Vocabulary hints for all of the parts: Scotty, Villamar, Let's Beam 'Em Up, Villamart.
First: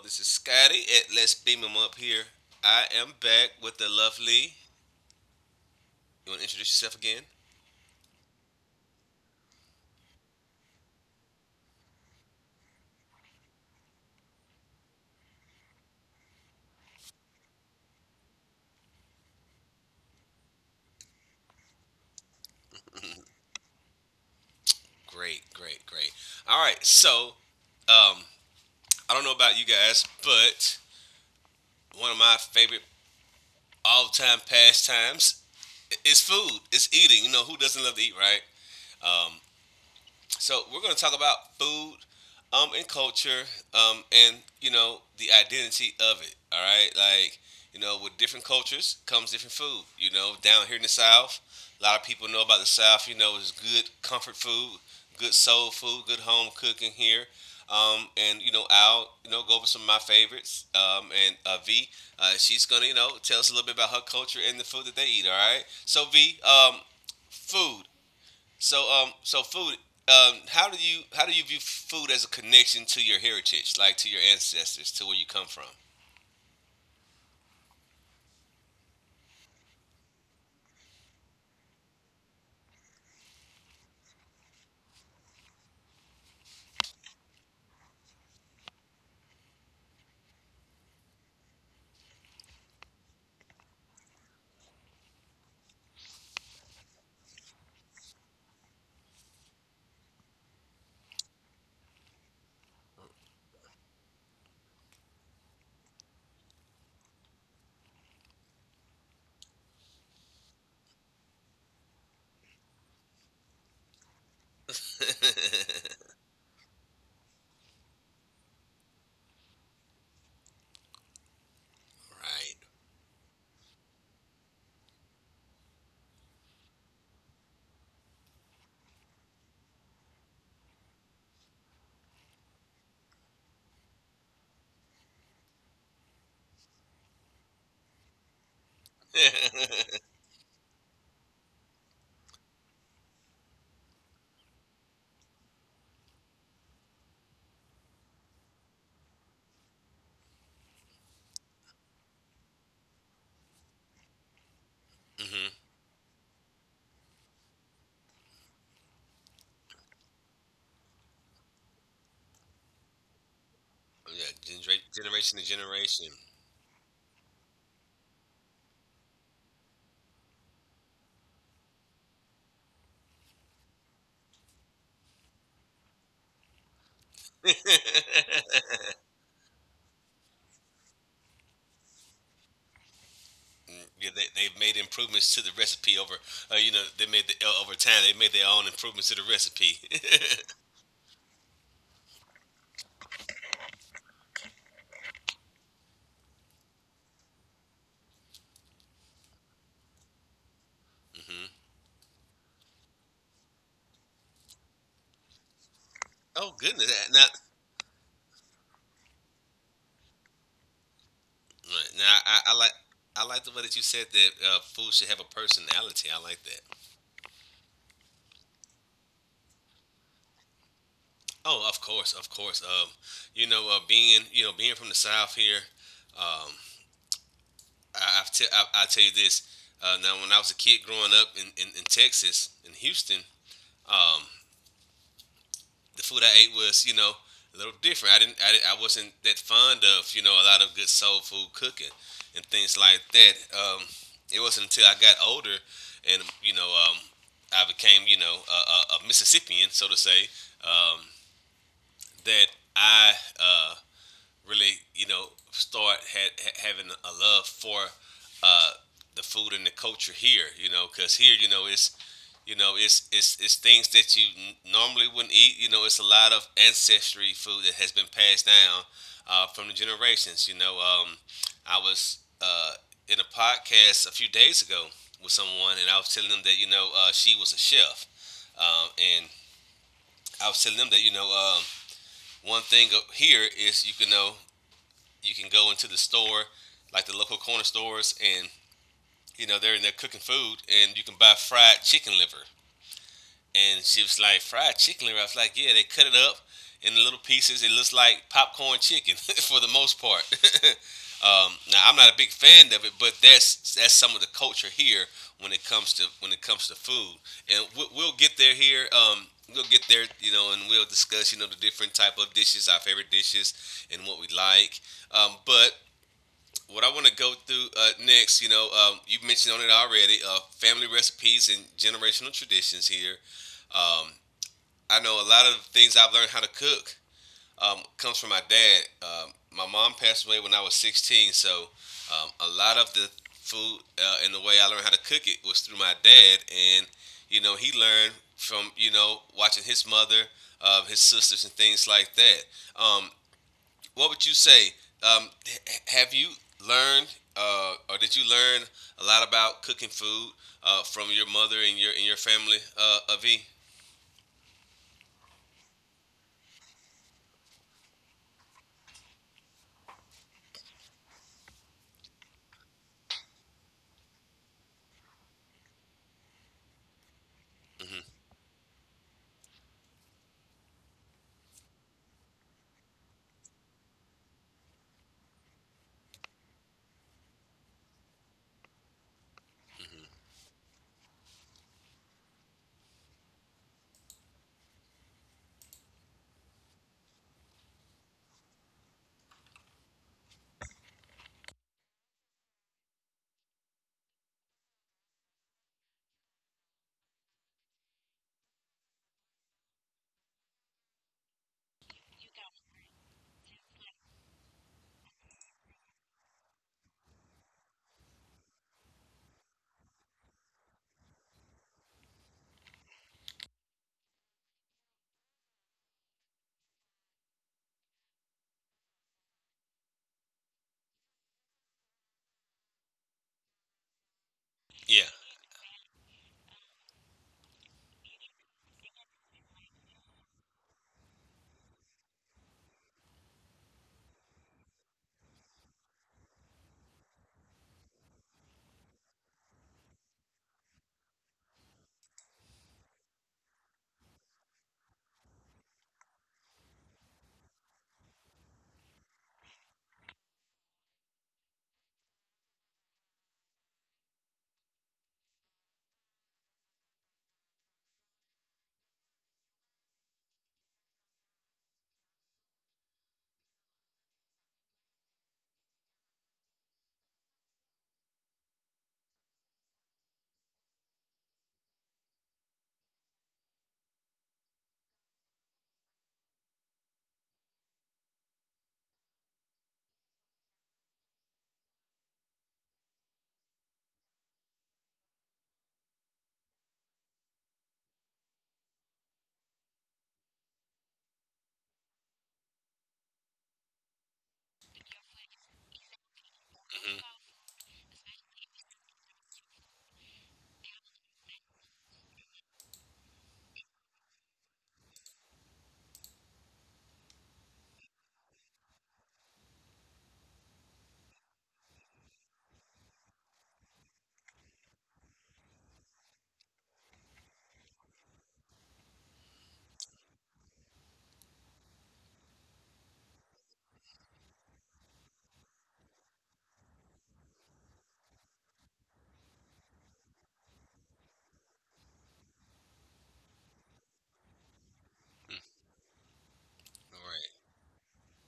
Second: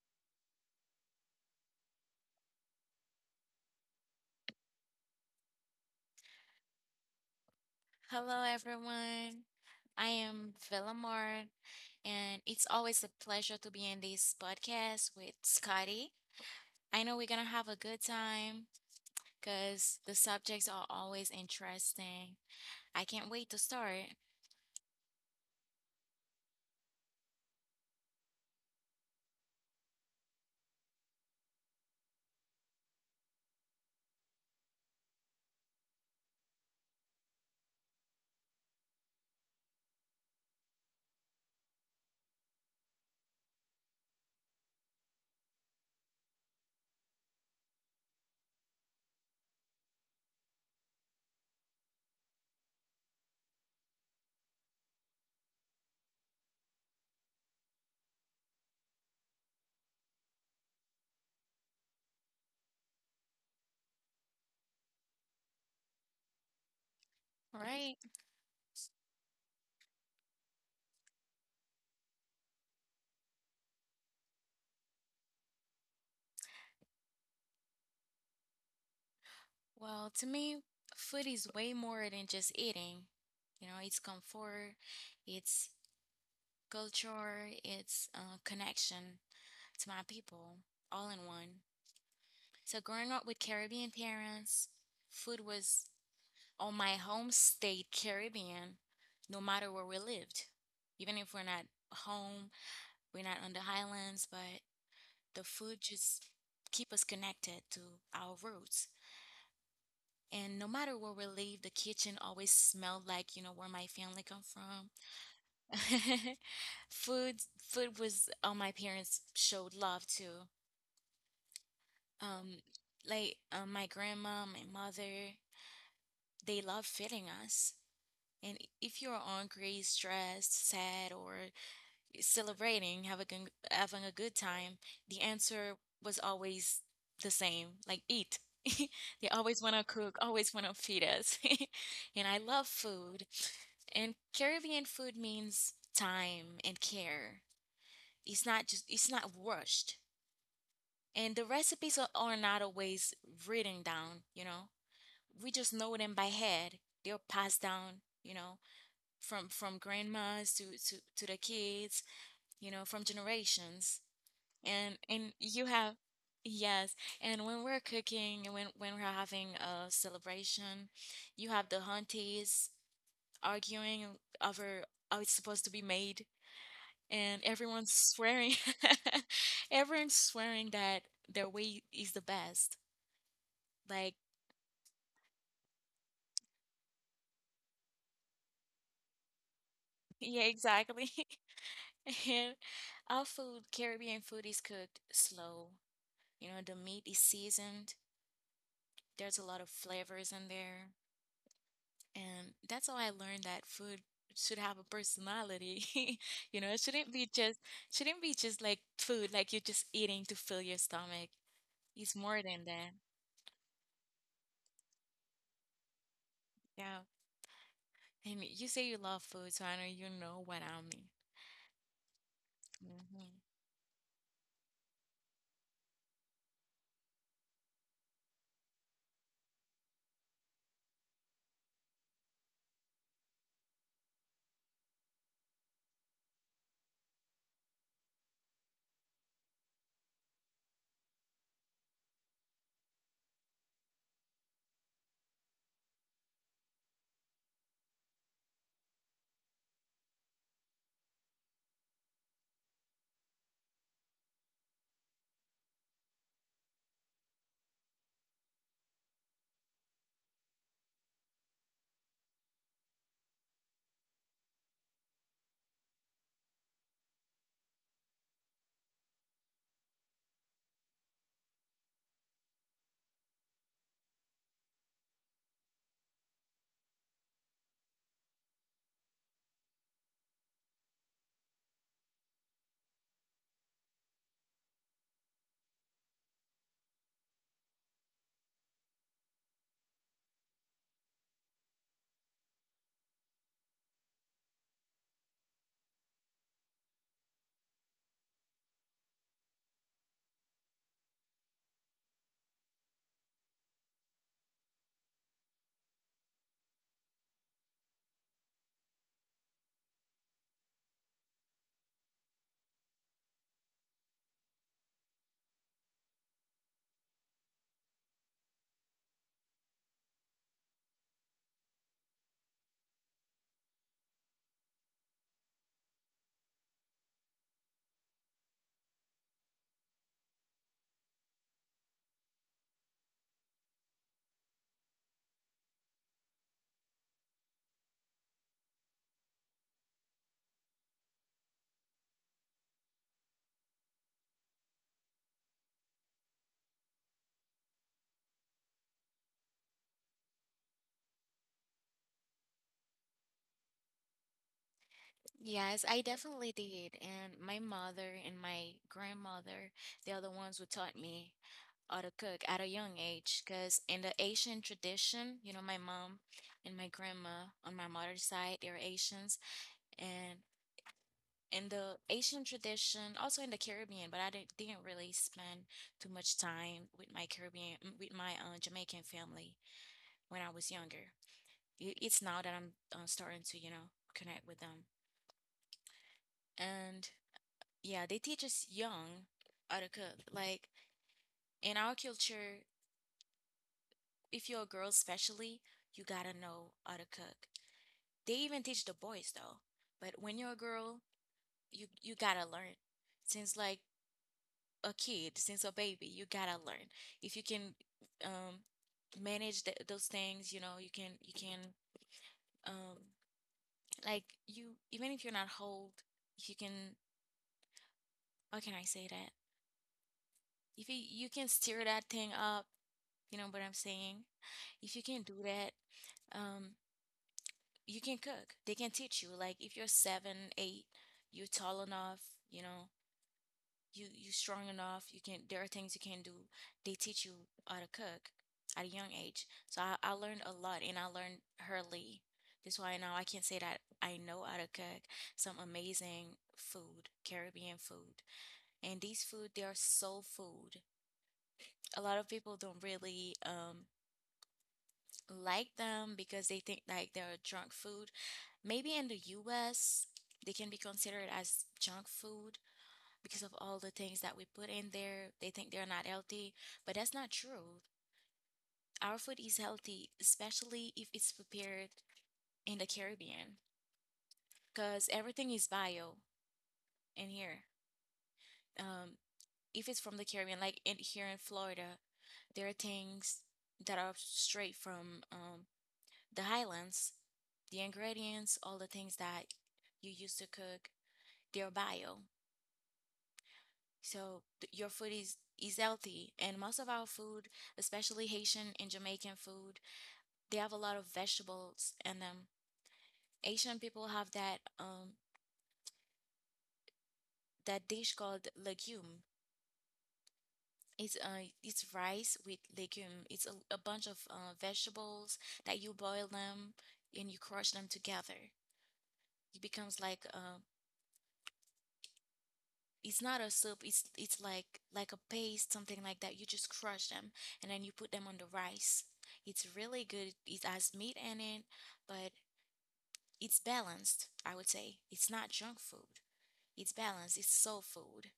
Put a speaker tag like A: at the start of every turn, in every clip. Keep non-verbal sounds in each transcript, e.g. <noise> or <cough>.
A: This is Scotty at Let's Beam 'Em Up here. I am back with the lovely. You want to introduce yourself again?
B: Hello, everyone. I am Villamar, and it's always a pleasure to be in this podcast with Scotty. I know we're going to have a good time because the subjects are always interesting. I can't wait to start.
A: Great, great, great. All right, so um, I don't know about you guys, but one of my favorite all-time pastimes is food. It's eating. You know who doesn't love to eat, right? Um, So we're going to talk about food, and culture, and you know the identity of it. All right, like you know, with different cultures comes different food. You know, down here in the South, a lot of people know about the South. You know, it's good comfort food, good soul food, good home cooking here. And you know, I'll go over some of my favorites. And V, she's gonna tell us a little bit about her culture and the food that they eat. All right. So V, food.
B: Right?
A: So food. How do you how do you view food as a connection to your heritage, like to your ancestors, to where you come from?
B: Well, to me, food is way more than just eating. You know, it's comfort, it's culture, it's connection to my people, all in one. So growing up with Caribbean parents, food was on my home state Caribbean, no matter where we lived. Even if we're not home, we're not on the highlands, but the food just keep us connected to our roots. And no matter where we live, the kitchen always smelled like, you know, where my family come from. <laughs> Food food was all my parents showed love to. Um,
A: Right.
B: like my grandma, my mother, they love fitting us. And if you're angry, stressed, sad, or celebrating, having a, having a good time, the answer was always the same like, eat. <laughs> They always want to
A: <laughs>
B: cook, always want to feed us. <laughs> And I love food. And Caribbean food means time and care. It's not just, it's not rushed. And the recipes are not always written down, you know?
A: Hmm.
B: We just know them by head. They're passed down, you know? from grandmas to the kids, you know, from generations.
A: Yeah,
B: And
A: generation to
B: you have,
A: generation.
B: yes, and when we're cooking and when we're having a celebration, you have the aunties arguing over how it's supposed to be made, and everyone's swearing. <laughs> Everyone's swearing that their way is the best,
A: Mm. Yeah,
B: like.
A: they've made improvements to the recipe over, you know, they made the over time. They made their own improvements to the recipe. <laughs>
B: Yeah, exactly. <laughs> And our food, Caribbean food is cooked slow. You know, the meat is seasoned. There's a lot of flavors in there.
A: Hmm.
B: And that's how I learned that food should have a personality. <laughs>
A: Oh
B: You know, it
A: goodness!
B: shouldn't
A: Now,
B: be just like food, like you're just eating to fill your stomach.
A: right,
B: It's
A: now
B: more
A: I
B: than
A: like.
B: that.
A: I like the way that you said that food should have a personality. I like.
B: Yeah. And you say you love food, so I know you know what I
A: Oh, of course, of course.
B: mean.
A: You know, being being from the South here, um, I, I've te- I tell you this. Now, when I was a kid growing up in Texas, in Houston, um, the food I ate was a little different. I wasn't that fond of a lot of good soul food cooking and things like that. Um, it wasn't until I got older and um, I became a Mississippian, so to say, um, that I uh, really, you know, having a love for uh, the food and the culture here. You know, because here, you know, it's things that you normally wouldn't eat. You know, it's a lot of ancestry food that has been passed down from the generations. You know, I was in a podcast a few days ago with someone, and I was telling them that you know she was a chef, and I was telling them that you know one thing up here is you can go into the store, like the local corner stores, and you know they're in there cooking food, and you can buy fried chicken liver. And she was like, "Fried chicken liver." I was like, "Yeah, they cut it up in little pieces. It looks like popcorn chicken <laughs> for the most part." <laughs> Now, I'm not a big fan of it, but that's some of the culture here when it comes to when it comes to food, and we'll get there here. We'll get there, you know, and we'll discuss, you know, the different type of dishes, our favorite dishes, and what we like. But what I want to go through next, you know, you mentioned on it already, family recipes and generational traditions here. Um, I know a lot of things I've learned how to cook comes from my dad. My mom passed away when I was 16, so a lot of the food and the way I learned how to cook it was through my dad, and you know, he learned from watching his mother, his sisters, and things like that. Um, what would you say? Um, have you learned, or did you learn a lot about cooking food from your mother and your family, Avi?
B: Yes, I definitely did. And my mother and my grandmother, they're the ones who taught me how to cook at a young age. Because in the Asian tradition, you know, my mom and my grandma on my
A: Mm-hmm.
B: mother's side, they're Asians. And in the Asian tradition, also in the Caribbean, but I didn't really spend too much time with my Caribbean, mm, with my Jamaican family when I was younger. It's now that I'm starting to, you know, connect with them. And yeah, they teach us young how to cook. Like in our culture, if you're a girl especially, you gotta know how to cook. They even teach the boys though. But when you're a girl, you gotta learn. Since like a kid, since a baby, you gotta learn. If you can um manage th those things, you know, you can um like you, even if you're not hold, if you can, how can I say that? If you you can steer that thing up, you know what I'm saying? If you
A: Yeah.
B: can't do that, um, you can cook. They can teach you. Like if you're seven, eight, you're tall enough, you know, you strong enough. You can. There are things you can do. They teach you how to cook at a young age. So I learned a lot, and I learned early. That's why now I can say that I know how to cook some amazing food, Caribbean food. And these food, they are soul food. A lot of people don't really like them because they think like they're junk food. Maybe in the US, they can be considered as junk food because of all the things that we put in there. They think they're not healthy, but that's not true. Our food is healthy, especially if it's prepared in the Caribbean because everything is bio in here. Um, if it's from the Caribbean, like in here in Florida, there are things that are straight from the highlands, the ingredients, all the things that you use to cook, they're bio. So your food is healthy, and most of our
A: Mm-hmm.
B: food, especially Haitian and Jamaican food, they have a lot of vegetables in them. Asian people have that dish called legume. It's rice with legume. It's a bunch of vegetables that you boil them and you crush them together. It becomes like it's not a soup, it's it's like a paste, something like that. You just crush them and then you put them on the rice. It's really good. It has meat in it, but it's balanced. I would say it's not junk food. It's
A: All right.
B: balanced, it's soul food.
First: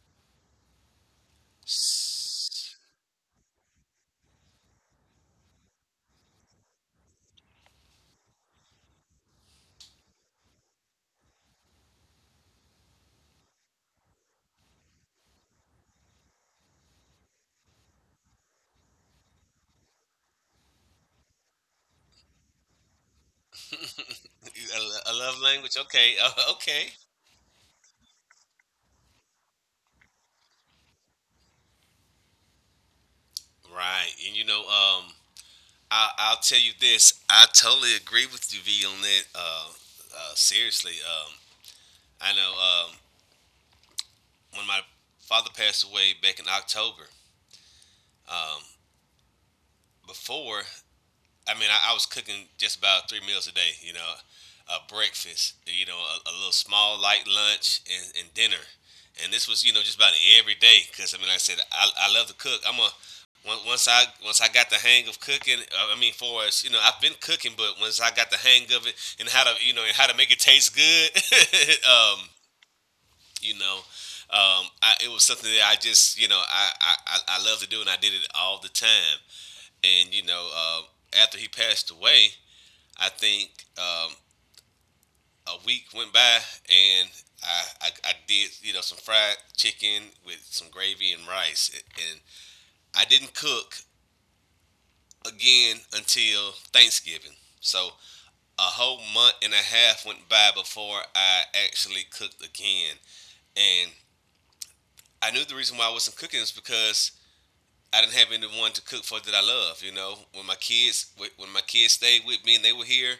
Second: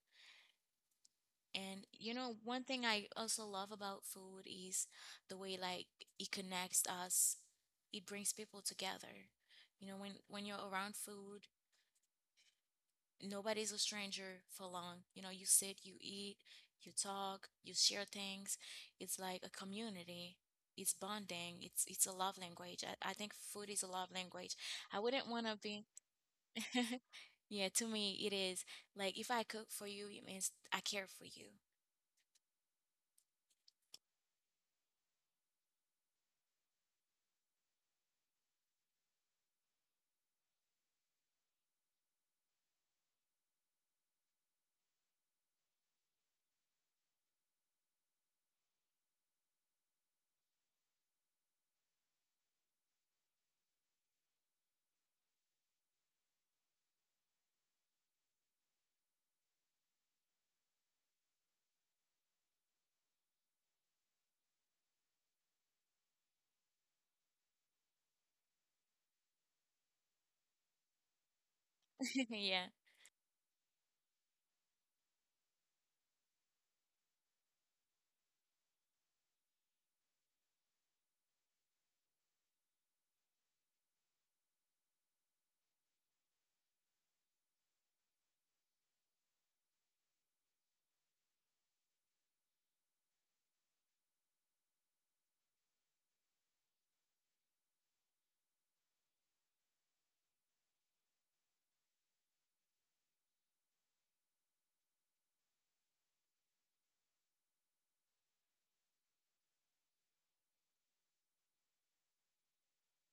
B: And you know one
A: S-
B: thing I also love about food is the way like it connects us, it brings people together. You know, when you're around food, nobody's a stranger for long. You know, you sit, you eat, you talk, you share things. It's like a community. It's bonding. It's a love language. I think food is a love language.
A: A,
B: I
A: a
B: wouldn't
A: love
B: want to
A: language.
B: be.
A: Okay. <laughs>
B: <laughs>
A: Okay.
B: Yeah, to me it is. Like if I cook for you, it means I care for you.
A: Right. And you know, I'll tell you this. I totally agree with you, V, on that. Seriously. I know when my father passed away back in October, um, before I mean, I was cooking just about three meals a day. You know, a breakfast, you know, a little small light lunch, and dinner. And this was, you know, just about every day because I mean, like I said I love to cook. Once I got the hang of cooking, I mean, for us, you know, I've been cooking, but once I got the hang of it and how to, you know, and how to make it taste good, <laughs> um,
B: <laughs> Yeah.
A: you know, I, it was something that I just, you know, I love to do, and I did it all the time. And you know, after he passed away, I think um, a week went by and I did you know some fried chicken with some gravy and rice, and I didn't cook again until Thanksgiving. So a whole month and a half went by before I actually cooked again, and I knew the reason why I wasn't cooking is because I didn't have anyone to cook for that I love. You know, when my kids stayed with me and they were here,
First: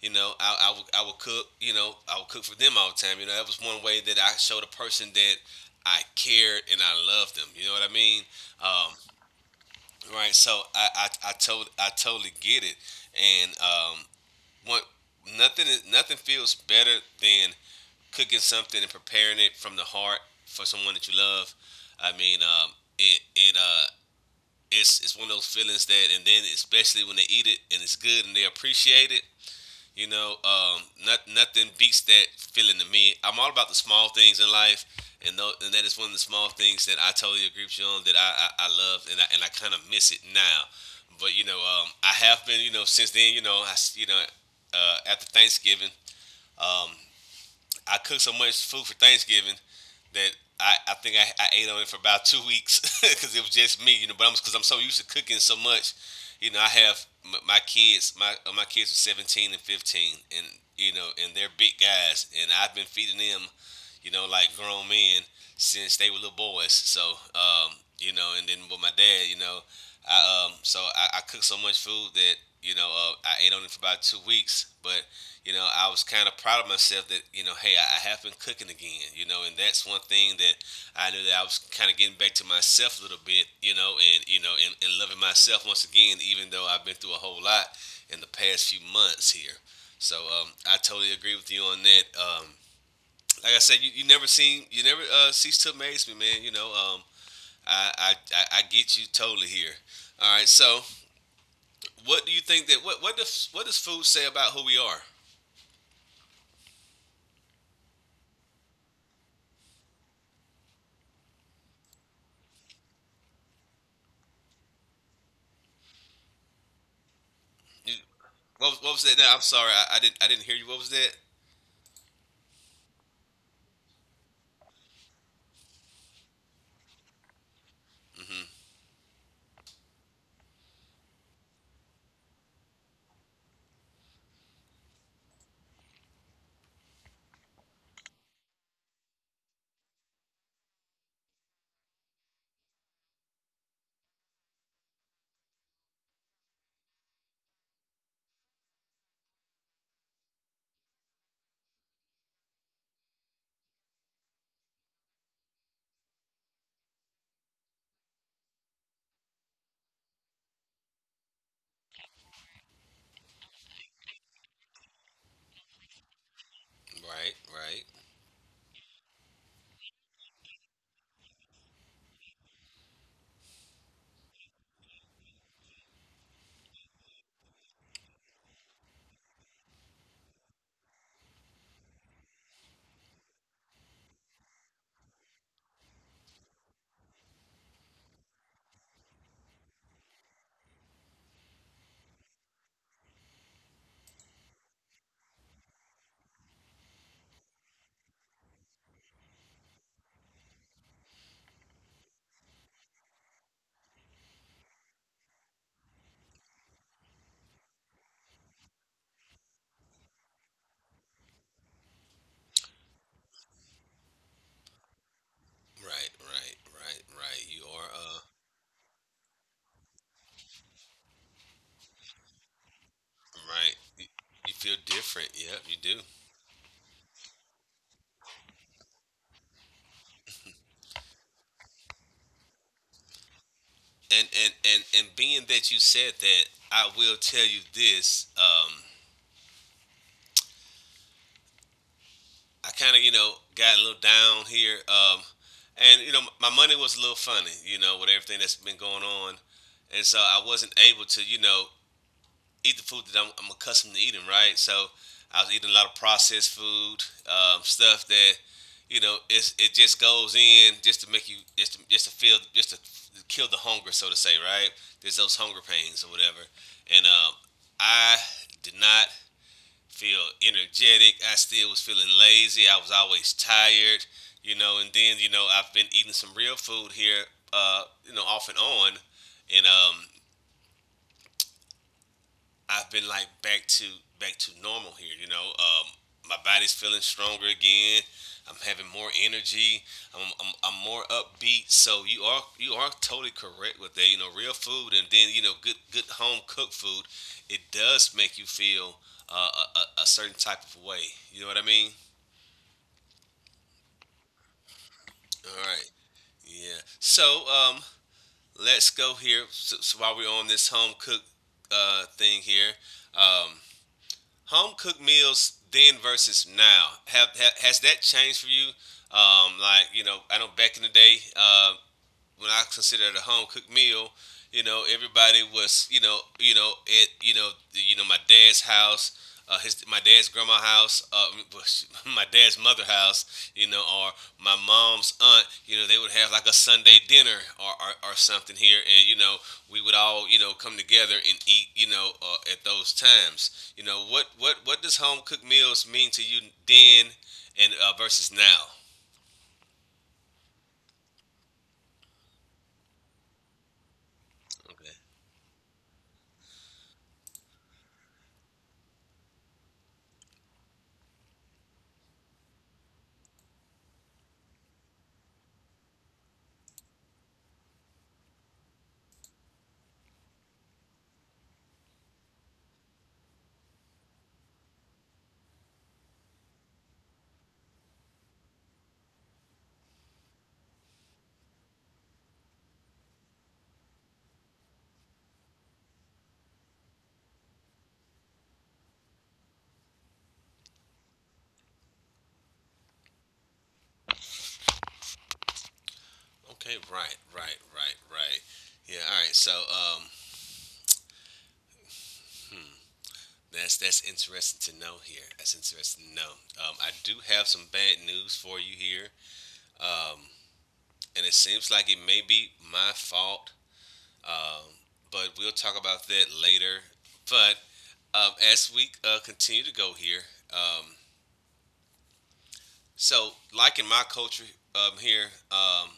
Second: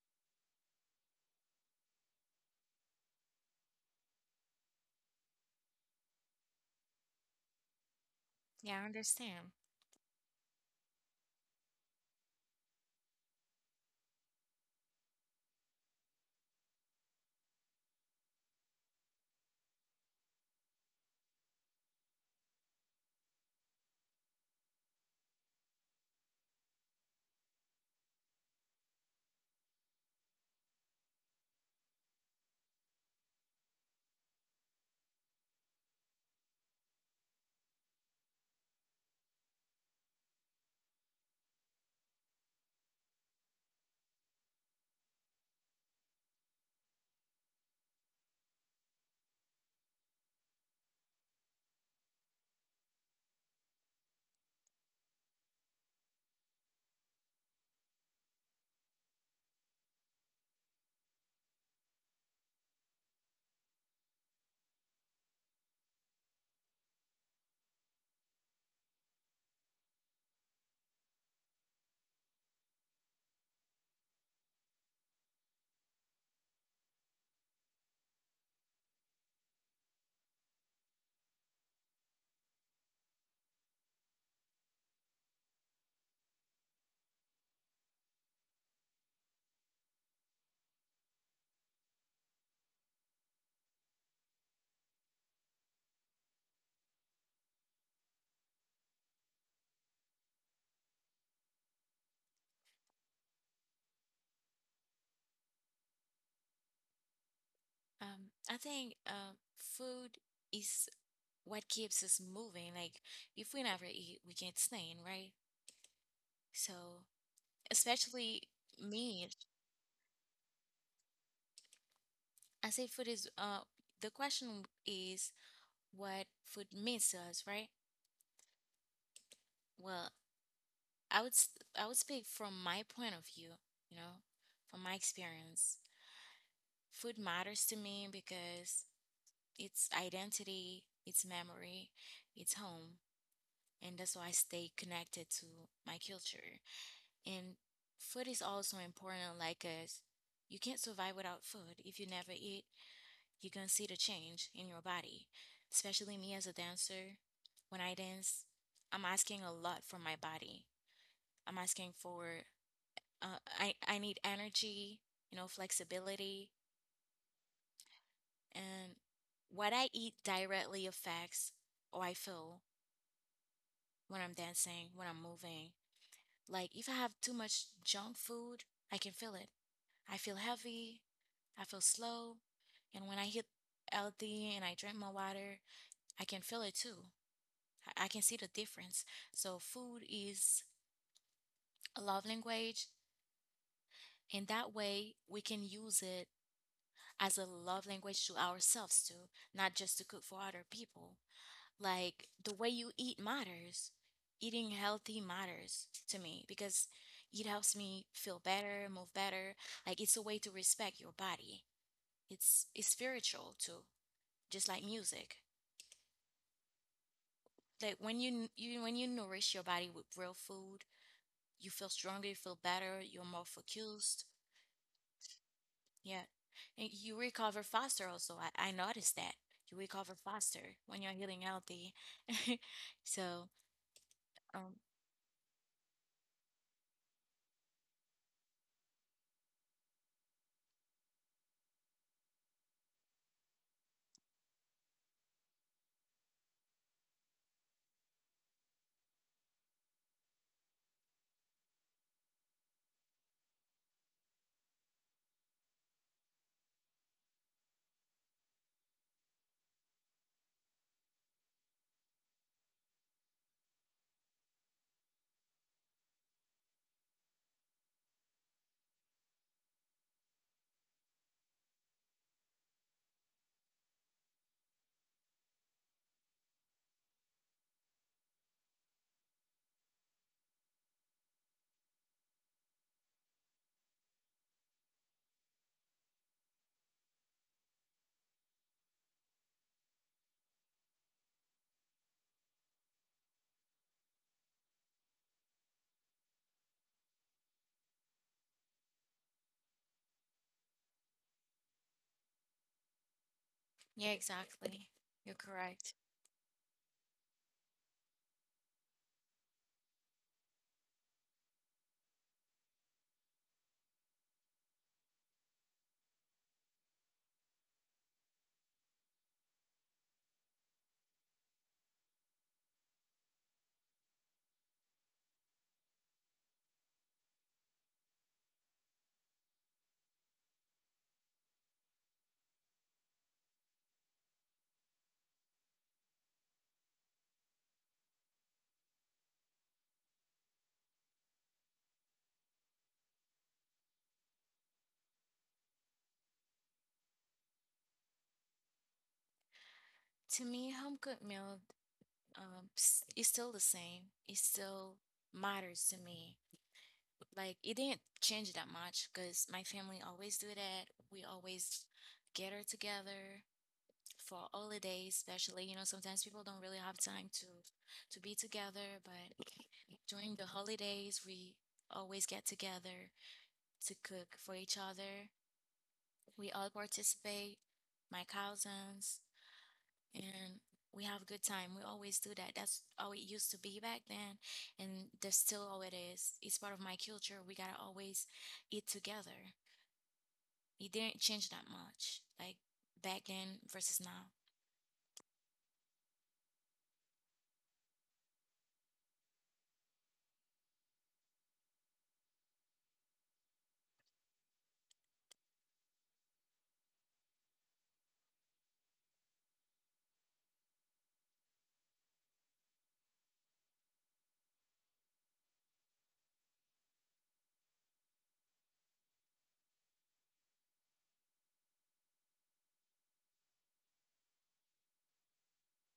A: you know, I would cook. You know, I would cook for them all the time. You know, that was one way that I showed a person that I cared and I loved them. You know what I mean?
B: Yeah, I
A: Um,
B: understand.
A: right. So I totally get it. And one nothing nothing feels better than cooking something and preparing it from the heart for someone that you love. I mean, it it uh it's one of those feelings that, and then especially when they eat it and it's good and they appreciate it, you know, nothing beats that feeling to me. I'm all about the small things in life, and and that is one of the small things that I totally agree with you on that I love and I kind of miss it now, but you know, I have been, you know, since then, you know, you know, after Thanksgiving. Um, I cooked so much food for Thanksgiving that I think I ate on it for about 2 weeks <laughs> because it was just me, you know. But I'm because I'm so used to cooking so much, you know. I have my kids, my kids are 17 and 15, and you know, and they're big guys, and I've been feeding them, you know, like grown men since they were little boys. So, you know, and then with my dad, you know, I so I cooked so much food that you know I ate on it for about 2 weeks, but you know, I was kind of proud of myself that, you know, hey, I, have been cooking again, you know, and that's one thing that I knew that I was kind of getting back to myself a little bit, you know, and loving myself once again, even though I've been through a whole lot in the past few months here. So I totally agree with you on that. Like I said, you never seen, you never cease to amaze me, man. You know, I get you totally here. All right. So what do you think that, what does food say about who we are?
B: I think food is what keeps us moving. Like if we never eat, we can't stand, right? So,
A: You-
B: especially
A: What was that? No,
B: meat.
A: I'm sorry. I didn't hear you. What was that?
B: I say food is the question is what food means to us, right?
A: Hmm.
B: Well, I would s- I would speak from my point of view, you know, from my experience. Food matters to me because it's identity, it's memory, it's home, and that's why I stay connected to my culture. And food is also important like us. You can't survive without food. If you never eat, you can see the change in your body. Especially me as a dancer, when I dance, I'm asking a lot from my body. I'm asking for I need energy, you know, flexibility,
A: Right, right,
B: and what I eat directly affects how I feel when I'm dancing, when I'm moving. Like if I have too much junk food, I can feel it. I feel heavy, I feel slow, and when I hit healthy and I drink my water, I can feel it too. I can see the difference. So food is a love language, and that way we can use it as a love language to ourselves too, not just to cook for other people. Like the way you eat matters. Eating healthy matters to me because it helps me feel better, move better. Like it's a way to respect your body. It's spiritual too, just like music.
A: right, right, right, right. You are
B: Like when you when you nourish your body with real food, you feel stronger, you feel better, you're more
A: right.
B: focused.
A: You feel different. Yep, you do.
B: Yeah. And you recover faster also. I noticed that. You recover faster when you're eating healthy. <laughs> So,
A: And and
B: um,
A: and and being that you said that, I will tell you this. I kind of you know got a little down here. And you know my money was a little funny. You know with everything that's been going on, and so I wasn't able to you know eat the food that I'm accustomed to eating, right? So I was eating a lot of processed food, stuff that you know it just goes in just to make you just to feel just to kill the hunger, so to say, right? There's those hunger pains or whatever, and I did not feel energetic. I still was feeling lazy. I was always tired, you know. And then you know I've been eating some real food here, you know, off and on, and I've been back to normal here. My body's feeling stronger again. I'm having more energy. I'm more upbeat. So you are totally correct with that. You know, real food, and then you know good home cooked food, it does make you feel a certain type of way. You know what I mean?
B: yeah, exactly. You're
A: All right.
B: correct.
A: Yeah. Let's go here. So while we're on this home cook thing here, um, home cooked meals then versus now, have, ha has that changed for you? Like you know, I know back in the day, when I considered a home cooked meal, you know, everybody was, you know, at you know, my dad's house, his my dad's grandma house, <laughs> my dad's mother house, you know, or my mom's aunt, you know, they would have like a Sunday dinner or something here, and you know, we would all, you know, come together and eat, you know, at those times. You know, what does home cooked meals mean to you then and versus now?
B: To me, home cooked meal is still the same. It
A: Okay.
B: still matters to me. Like it didn't change that much because my family always do that. We always gather together for holidays, especially. You know, sometimes people don't really have time to be together, but during the holidays, we always get together to cook for each other. We all participate, my cousins, and we have a good time. We always do that. That's how it used to be back then, and that's still how it is. It's part of my culture. We gotta always eat together. It didn't change that much, like back then versus now.
A: Okay, right, right, right, right. Yeah, all right. So, hmm, that's interesting to know here. That's interesting to know. I do have some bad news for you here. Um, and it seems like it may be my fault. Um, but we'll talk about that later. But as we continue to go here, um, so like in my culture here,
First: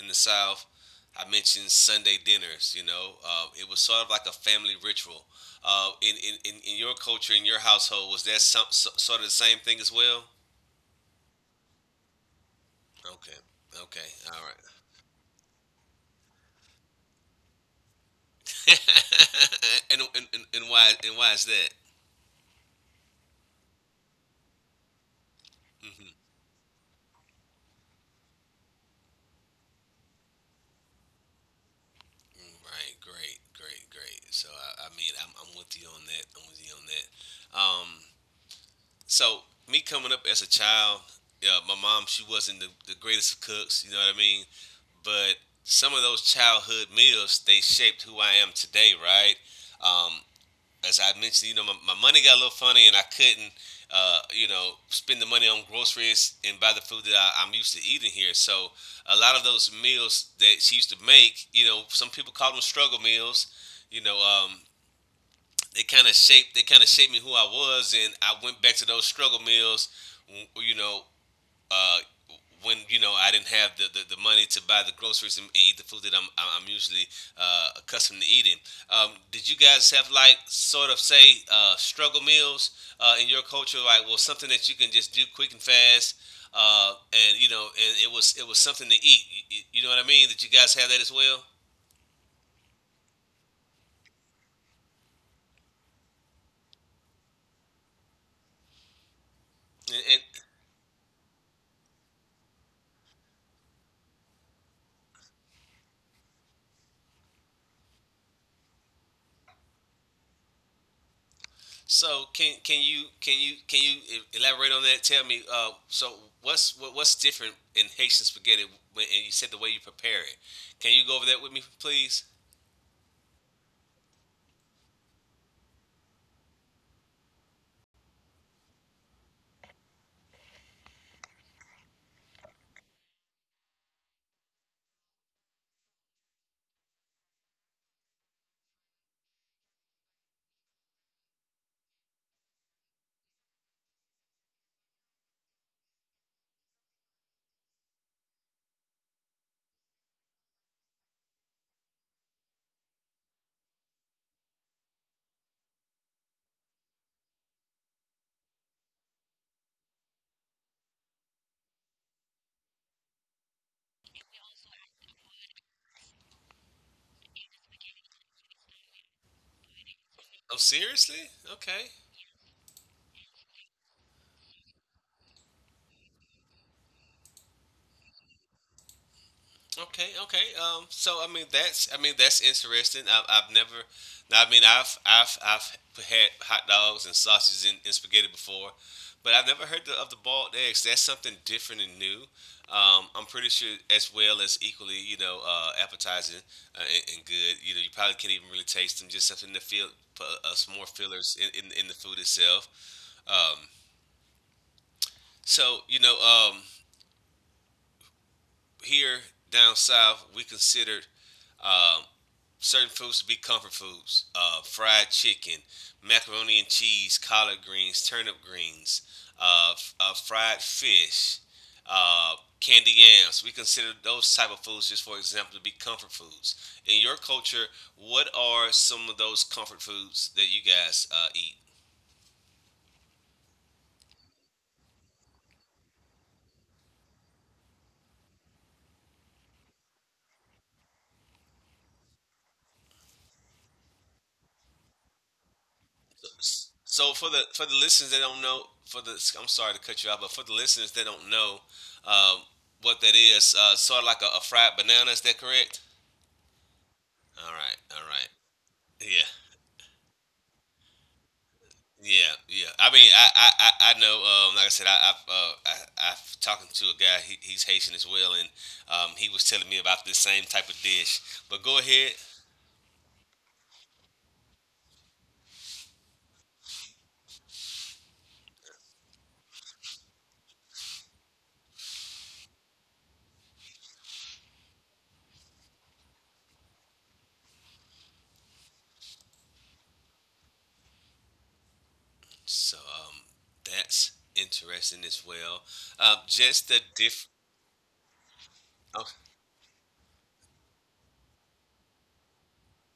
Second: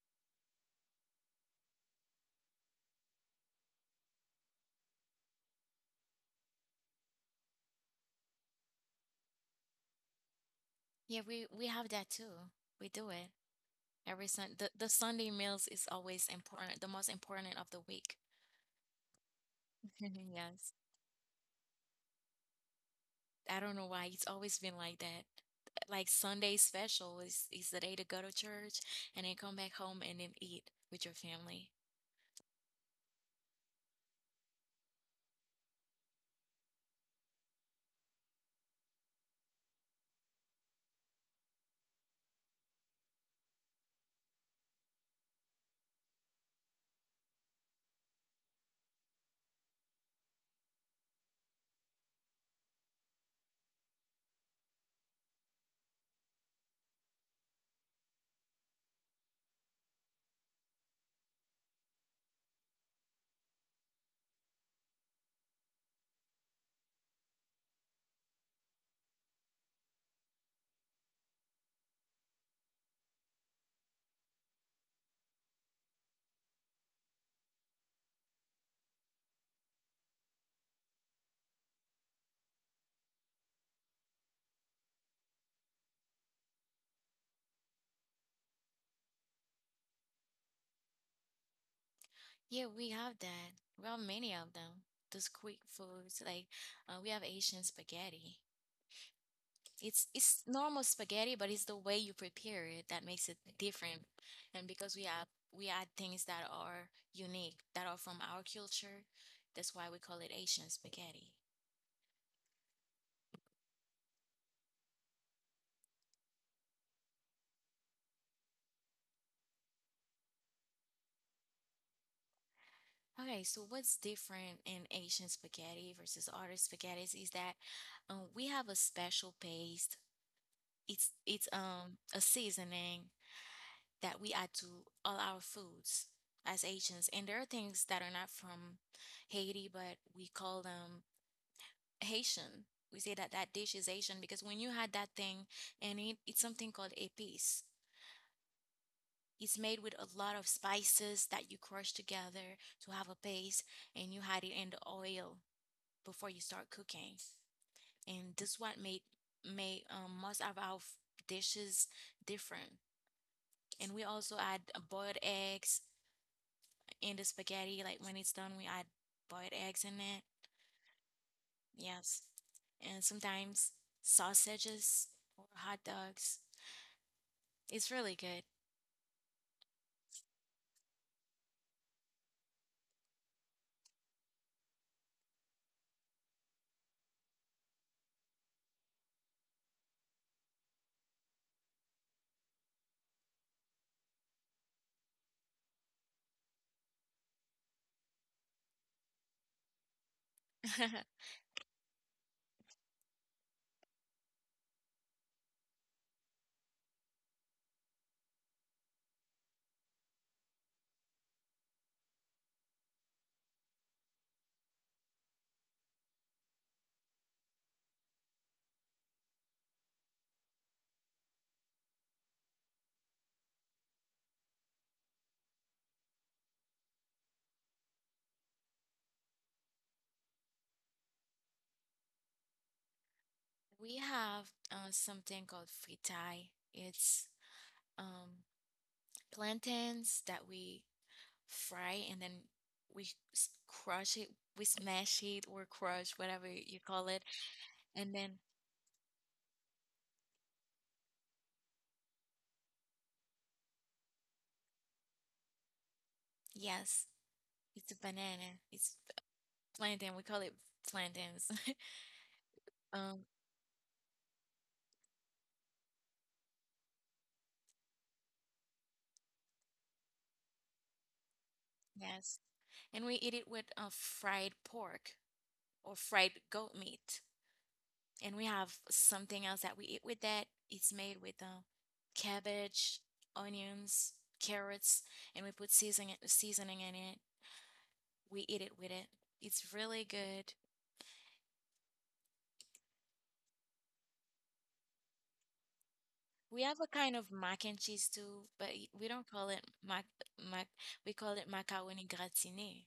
A: in the South, I mentioned Sunday dinners. You know, it was sort of like a family ritual. In your culture, in your household, was that sort of the same thing as well?
B: Yeah, we have that too. We do it
A: Okay, okay,
B: every
A: all
B: Sun.
A: right.
B: The Sunday meals is always important, the most important of the week.
A: <laughs>
B: <laughs>
A: And
B: Yes,
A: why is that?
B: I don't know why it's always been like that. Like
A: Hmm.
B: Sunday special is the day to go to church and then come back home and then eat with your family.
A: Right, great, great, great. So I mean, I'm with you on that. I'm with you on that. So me coming up as a child, yeah, my mom, she wasn't the greatest of cooks. You know what I mean? But some of those childhood meals, they shaped who I am today, right? Um, as I mentioned, you know, my money got a little funny, and I couldn't, you know, spend the money on groceries and buy the food that I'm used to eating here. So a lot of those meals that she used to make, you know, some people call them struggle meals. You know, um, they kind of shaped, me who I was, and I went back to those struggle meals, you know, uh, when you know I didn't have the money to buy the groceries and eat the food that I'm usually accustomed to eating. Did you guys have like sort of say struggle meals in your culture? Like, well, something that you can just do quick and fast, and you know, and it was something to eat. You know what I mean? Did you guys have that as well?
B: Yeah, we have that. We have many of them. Those quick foods, like we have Asian spaghetti.
A: And
B: It's normal spaghetti, but it's the way you prepare it that makes it different. And because we add things that are unique, that are from our culture, that's why we call it Asian spaghetti.
A: So can you elaborate on that? Tell me. So what's different in Haitian spaghetti? When, and you said the way you prepare it. Can you go over that with me, please?
B: Okay, so what's different in Asian spaghetti versus other spaghetti is that we have a special paste. It's a seasoning that we add to all our foods as Asians, and there are things that are not from Haiti, but we call them Haitian. We say that that dish is Asian because when you had that thing, and it's something called a piece. It's made with a lot of spices that you crush together to have a paste, and you had it in the oil before you start cooking. And this what made most of our dishes different. And we also add boiled eggs in the spaghetti. Like when it's done, we add boiled eggs in it.
A: Oh, seriously? Okay.
B: Yes, and sometimes sausages or hot dogs. It's really good.
A: Okay, okay. So I mean that's, I mean that's interesting. I've never, now, I mean, I've had hot dogs and sausages and spaghetti before, but I've never heard of the boiled eggs. That's something different and new. I'm pretty sure as well as equally you know appetizing and good. You know, you probably can't even really taste them. Just something to feel some more
B: <laughs>
A: fillers in the food itself. Um, so you know um, here down south we considered um, certain foods to be comfort foods: fried chicken, macaroni and cheese, collard greens, turnip greens, fried fish, uh, candy yams. We consider those type of foods, just for example, to be comfort foods. In your culture, what are some of those comfort foods that you guys eat?
B: We have something called fritai. It's um, plantains that we fry and then we crush it, we smash it or crush, whatever you call it.
A: For the listeners that
B: And
A: don't
B: then,
A: know, for the I'm sorry to cut you off, but for the listeners that don't know, um, what that is, sort of like a fried banana. Is that correct?
B: yes,
A: All right,
B: it's
A: all
B: a
A: right.
B: banana. It's
A: Yeah,
B: plantain. We call it plantains. <laughs>
A: yeah. I mean,
B: Um,
A: I know. Like I said, I've talking to a guy. He's Haitian as well, and he was telling me about this same type of dish. But go ahead.
B: yes. And we eat it with fried pork or fried goat meat. And we have something else that we eat with that. It's made with cabbage, onions, carrots, and we put seasoning in it. We eat it with it. It's really good.
A: So that's interesting as well. Just
B: We
A: the
B: have a
A: diff.
B: kind of mac and cheese too, but
A: Oh,
B: we don't call it mac mac. We call it macaroni gratiné.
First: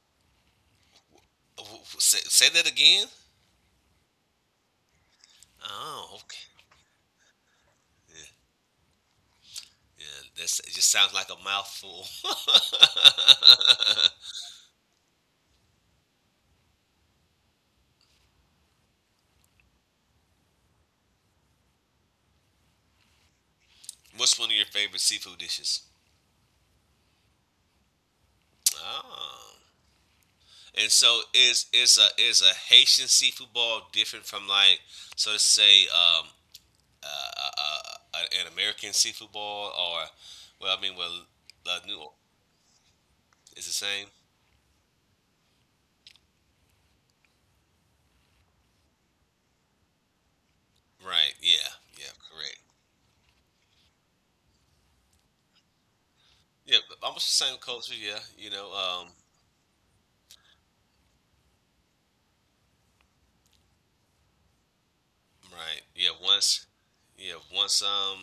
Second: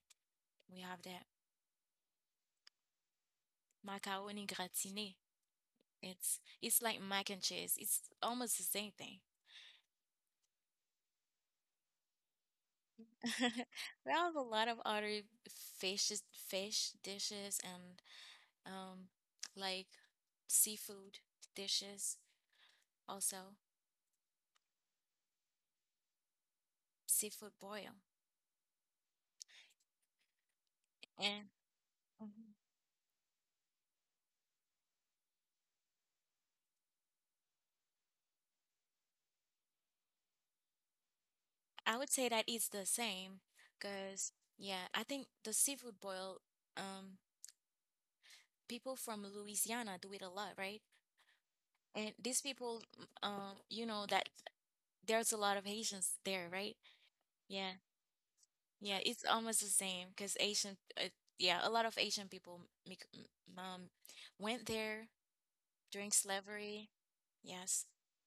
B: We have that
A: say that again.
B: macaroni gratiné.
A: Oh, okay.
B: It's like mac and cheese. It's
A: Yeah,
B: almost the same thing.
A: yeah. That's it. Just sounds like a mouthful.
B: <laughs>
A: <laughs>
B: We have a lot of other fish fish dishes, and um, like seafood dishes, also
A: What's one of your favorite seafood dishes?
B: seafood boil.
A: Oh. And so
B: And mhm.
A: is a Haitian seafood ball different from, like, so to say, uh, uh, an American seafood ball, or, well I mean, well, La New
B: I would
A: Orleans
B: say that it's the same
A: is the same,
B: because, yeah, I think the seafood boil, um, people from Louisiana do it a lot, right?
A: right? Yeah,
B: And
A: yeah,
B: these
A: correct.
B: people, you know that there's a lot of Haitians there, right?
A: Yeah, but almost the same
B: Yeah,
A: culture, yeah, you know,
B: yeah, it's almost the same because Asian, yeah, a lot of Asian people make, um, went there
A: right,
B: during
A: yeah, once,
B: slavery.
A: yeah,
B: Yes.
A: once, um,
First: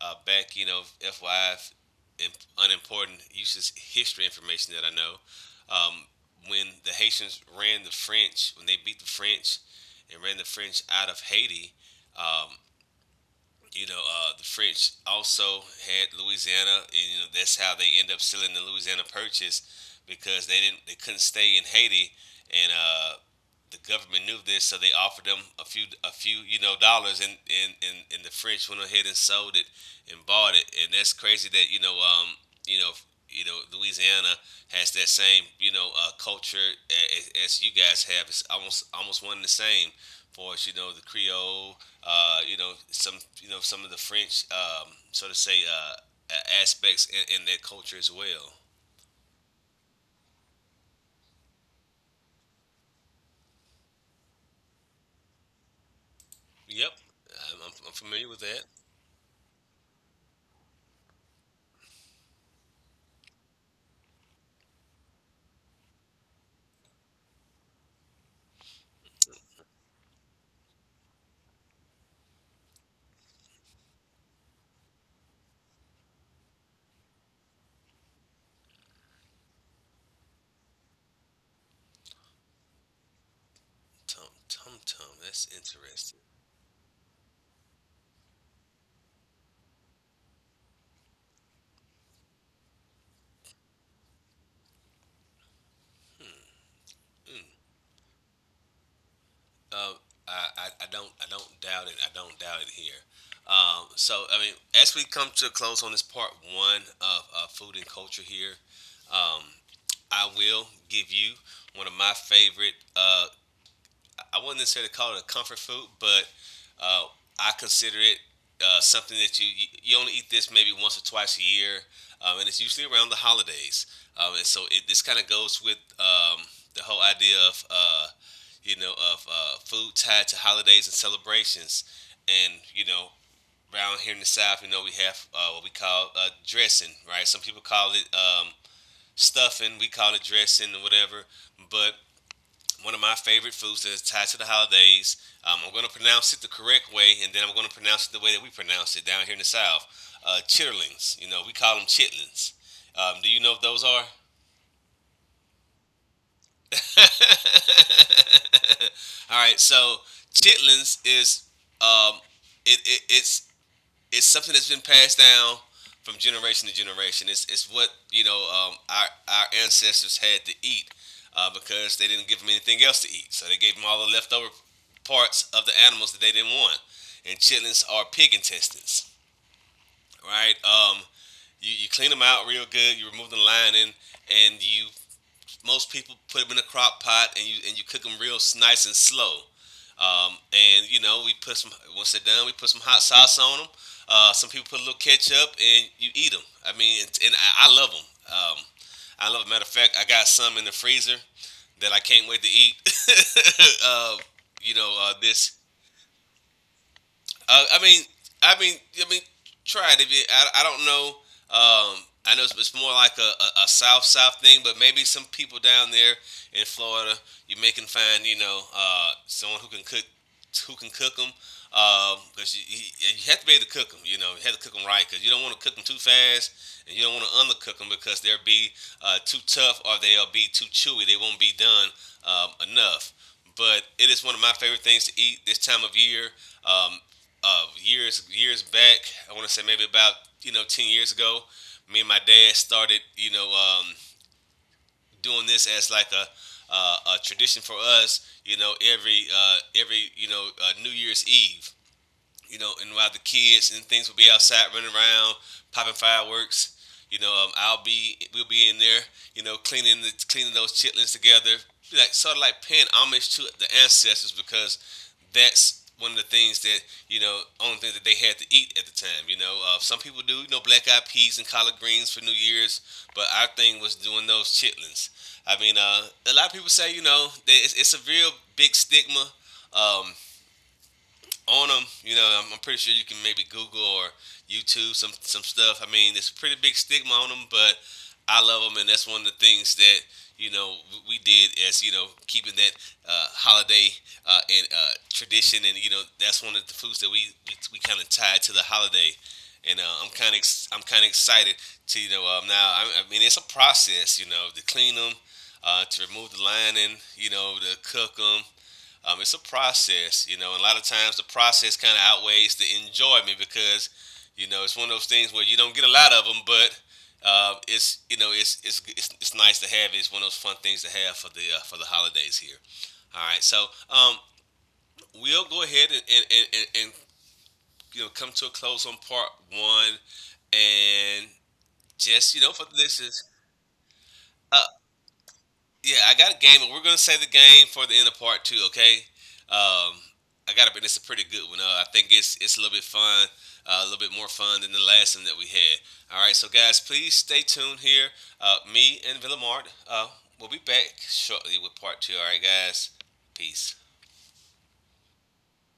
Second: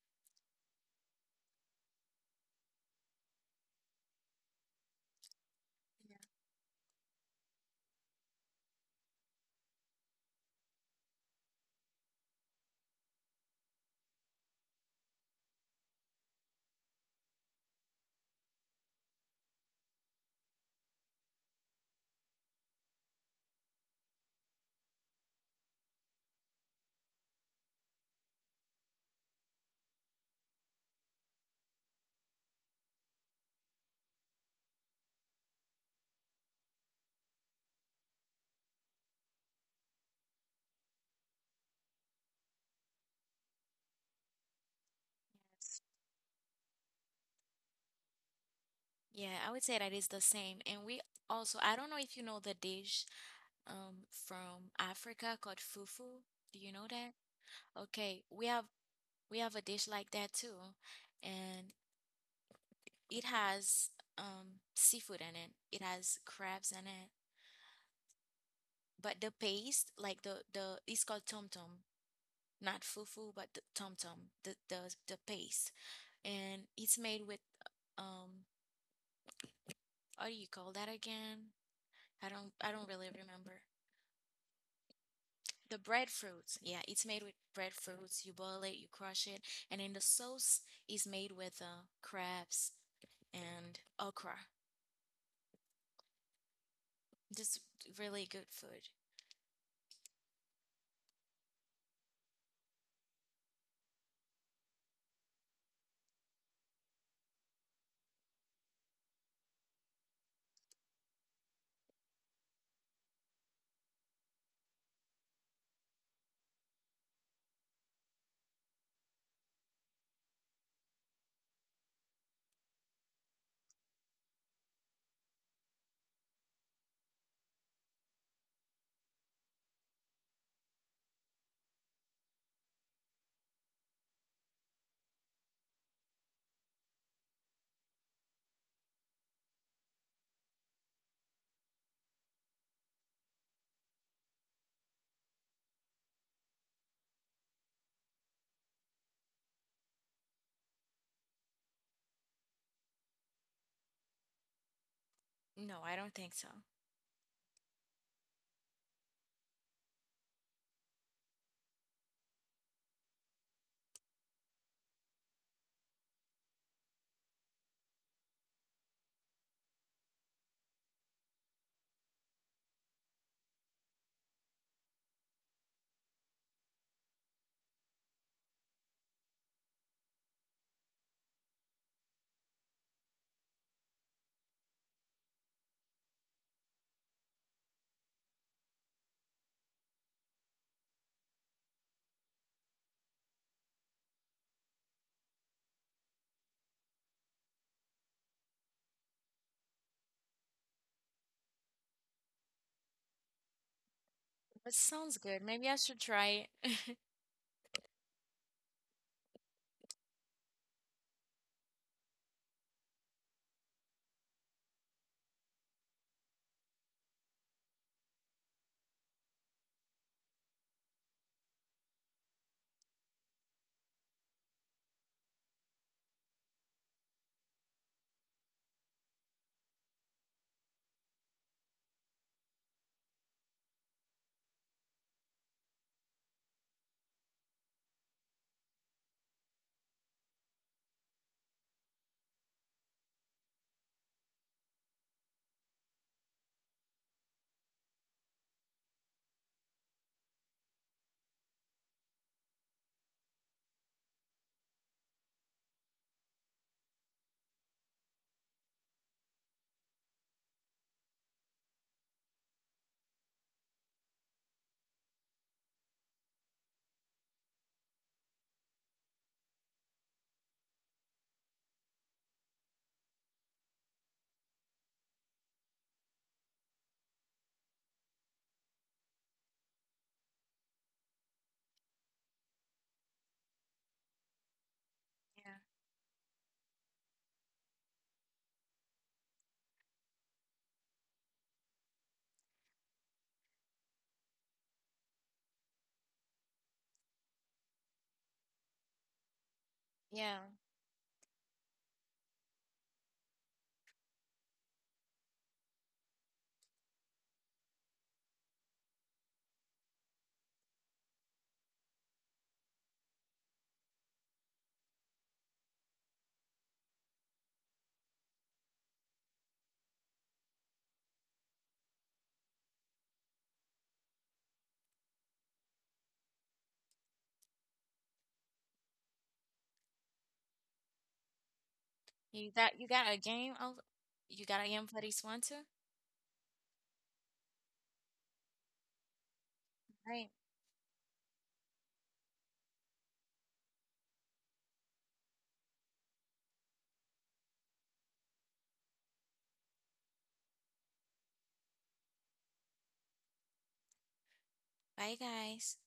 A: back, you know, FYI, unimportant useless history information that I know. Um, when the Haitians ran the French, when they beat the French and ran the French out of Haiti, um, you know, the French also had Louisiana, and you know that's how they end up selling the Louisiana Purchase, because they didn't, they couldn't stay in Haiti, and the government knew this, so they offered them a few, you know, dollars, and the French went ahead and sold it and bought it. And that's crazy that you know, you know, you know, Louisiana has that same, you know, culture as you guys have. It's almost, almost one and the same for us, you know, the Creole, you know some, you know some of the French, so to say,
B: Yes.
A: aspects in their culture as well.
B: Yeah, I would say that is the same. And we also, I don't know if you know the dish from Africa called fufu. Do you know
A: Yep,
B: that?
A: I'm
B: Okay,
A: familiar with that.
B: we have a dish like that too. And it has seafood in it. It has crabs in it. But the paste, like the it's called tom tom, not fufu, but the tom tom, the paste. And it's made with um what do you call that again? I don't really remember.
A: Tum tum tum. That's
B: The
A: interesting.
B: breadfruit, yeah, it's made with breadfruits. You boil it, you crush it, and then the sauce is made with crabs and okra.
A: Mm.
B: Just really good food.
A: Uh, I don't, I don't doubt it. I don't doubt it here. So I mean, as we come to a close on this part one of food and culture here, um, I will give you one of my favorite I wouldn't necessarily call it a comfort food, but uh, I consider it something that you only eat this maybe once or twice a year, and it's usually around the holidays. And so it, this kind of goes with the whole idea of you know, of food tied to holidays and celebrations. And you know, around here in the South, you know, we have what we call dressing, right? Some people call it stuffing, we call it dressing or whatever. But one of my favorite foods that is tied to the holidays. I'm going to pronounce it the correct way, and then I'm going to pronounce it the way that we pronounce it down here in the South. Chitterlings. You know, we call them chitlins. Do you know what those are? <laughs>
B: No, I don't think so.
A: All right. So chitlins is um, it, it, it's it's something that's been passed down from generation to generation. It's what you know our ancestors had to eat because they didn't give them anything else to eat, so they gave them all the leftover parts of the animals that they didn't want. And chitlins are pig intestines, right? You clean them out real good. You remove the lining, and you, most people put them in a crock pot, and you cook them real nice and slow. And you know, we put some, once they're done, we put some hot sauce on them. Some people put a little ketchup and you eat them. I mean, and I love them. I love. Matter of fact, I got some in the freezer that I can't wait to eat. <laughs> uh,
B: But
A: you know,
B: sounds good.
A: this
B: Maybe I should try it.
A: I mean, I mean, I mean, try it. If you, I don't know. I know it's more like a south thing, but maybe some people down there in Florida, you may can find, you know, someone who can cook, who can cook them because you have to be able to cook them. You know, you have to cook them right, because you don't want to cook them too fast, and you don't want to undercook them, because they'll be too tough, or they'll be too chewy. They won't be done enough. But it is one of my favorite things to eat this time of year. Um, years back, I want to say maybe about you know 10 years ago, me and my dad started you know doing this as like a tradition for us. You know, every every, you know, New Year's Eve, you know, and while the kids and things will be outside running around, popping fireworks. You know, I'll be we'll be in there, you know, cleaning the cleaning those chitlins together, like sort of like paying homage to the ancestors, because that's one of the things that you know, only thing that they had to eat at the time. You know, some people do, you know, black eyed peas and collard greens for New Year's, but our thing was doing those chitlins. I mean, a lot of people say, you know, that it's a real big stigma. Um, on them. You know, I'm pretty sure you can maybe Google or YouTube some
B: Yeah.
A: stuff. I mean, there's a pretty big stigma on them, but I love them, and that's one of the things that you know, we did, as you know, keeping that holiday and tradition. And you know, that's one of the foods that we kind of tied to the holiday. And
B: Yeah.
A: I'm kind of excited to you know now, I mean, it's a process, you know, to clean them, to remove the lining, you know, to cook them, it's a process, you know, and a lot of times the process kind of outweighs the enjoyment, because, you know, it's one of those things where you don't get a lot of them, but it's, you know, it's nice to have. It's one of those fun things to have for the holidays here. All right, so we'll go ahead and you know come to a close on part one, and just you know for
B: You
A: this
B: got a
A: is.
B: game? Oh, you got a
A: Uh,
B: game for this one too?
A: Yeah, I got a game, and we're gonna save the game for the end of part two. Okay. Um,
B: Right.
A: I got it, and it's a pretty good one. I think it's a little bit fun, a little bit more fun than the last one that we had. All right, so guys, please stay tuned here. Me and Villamart, we'll be back shortly with part two. All right, guys. Peace.
B: Bye guys.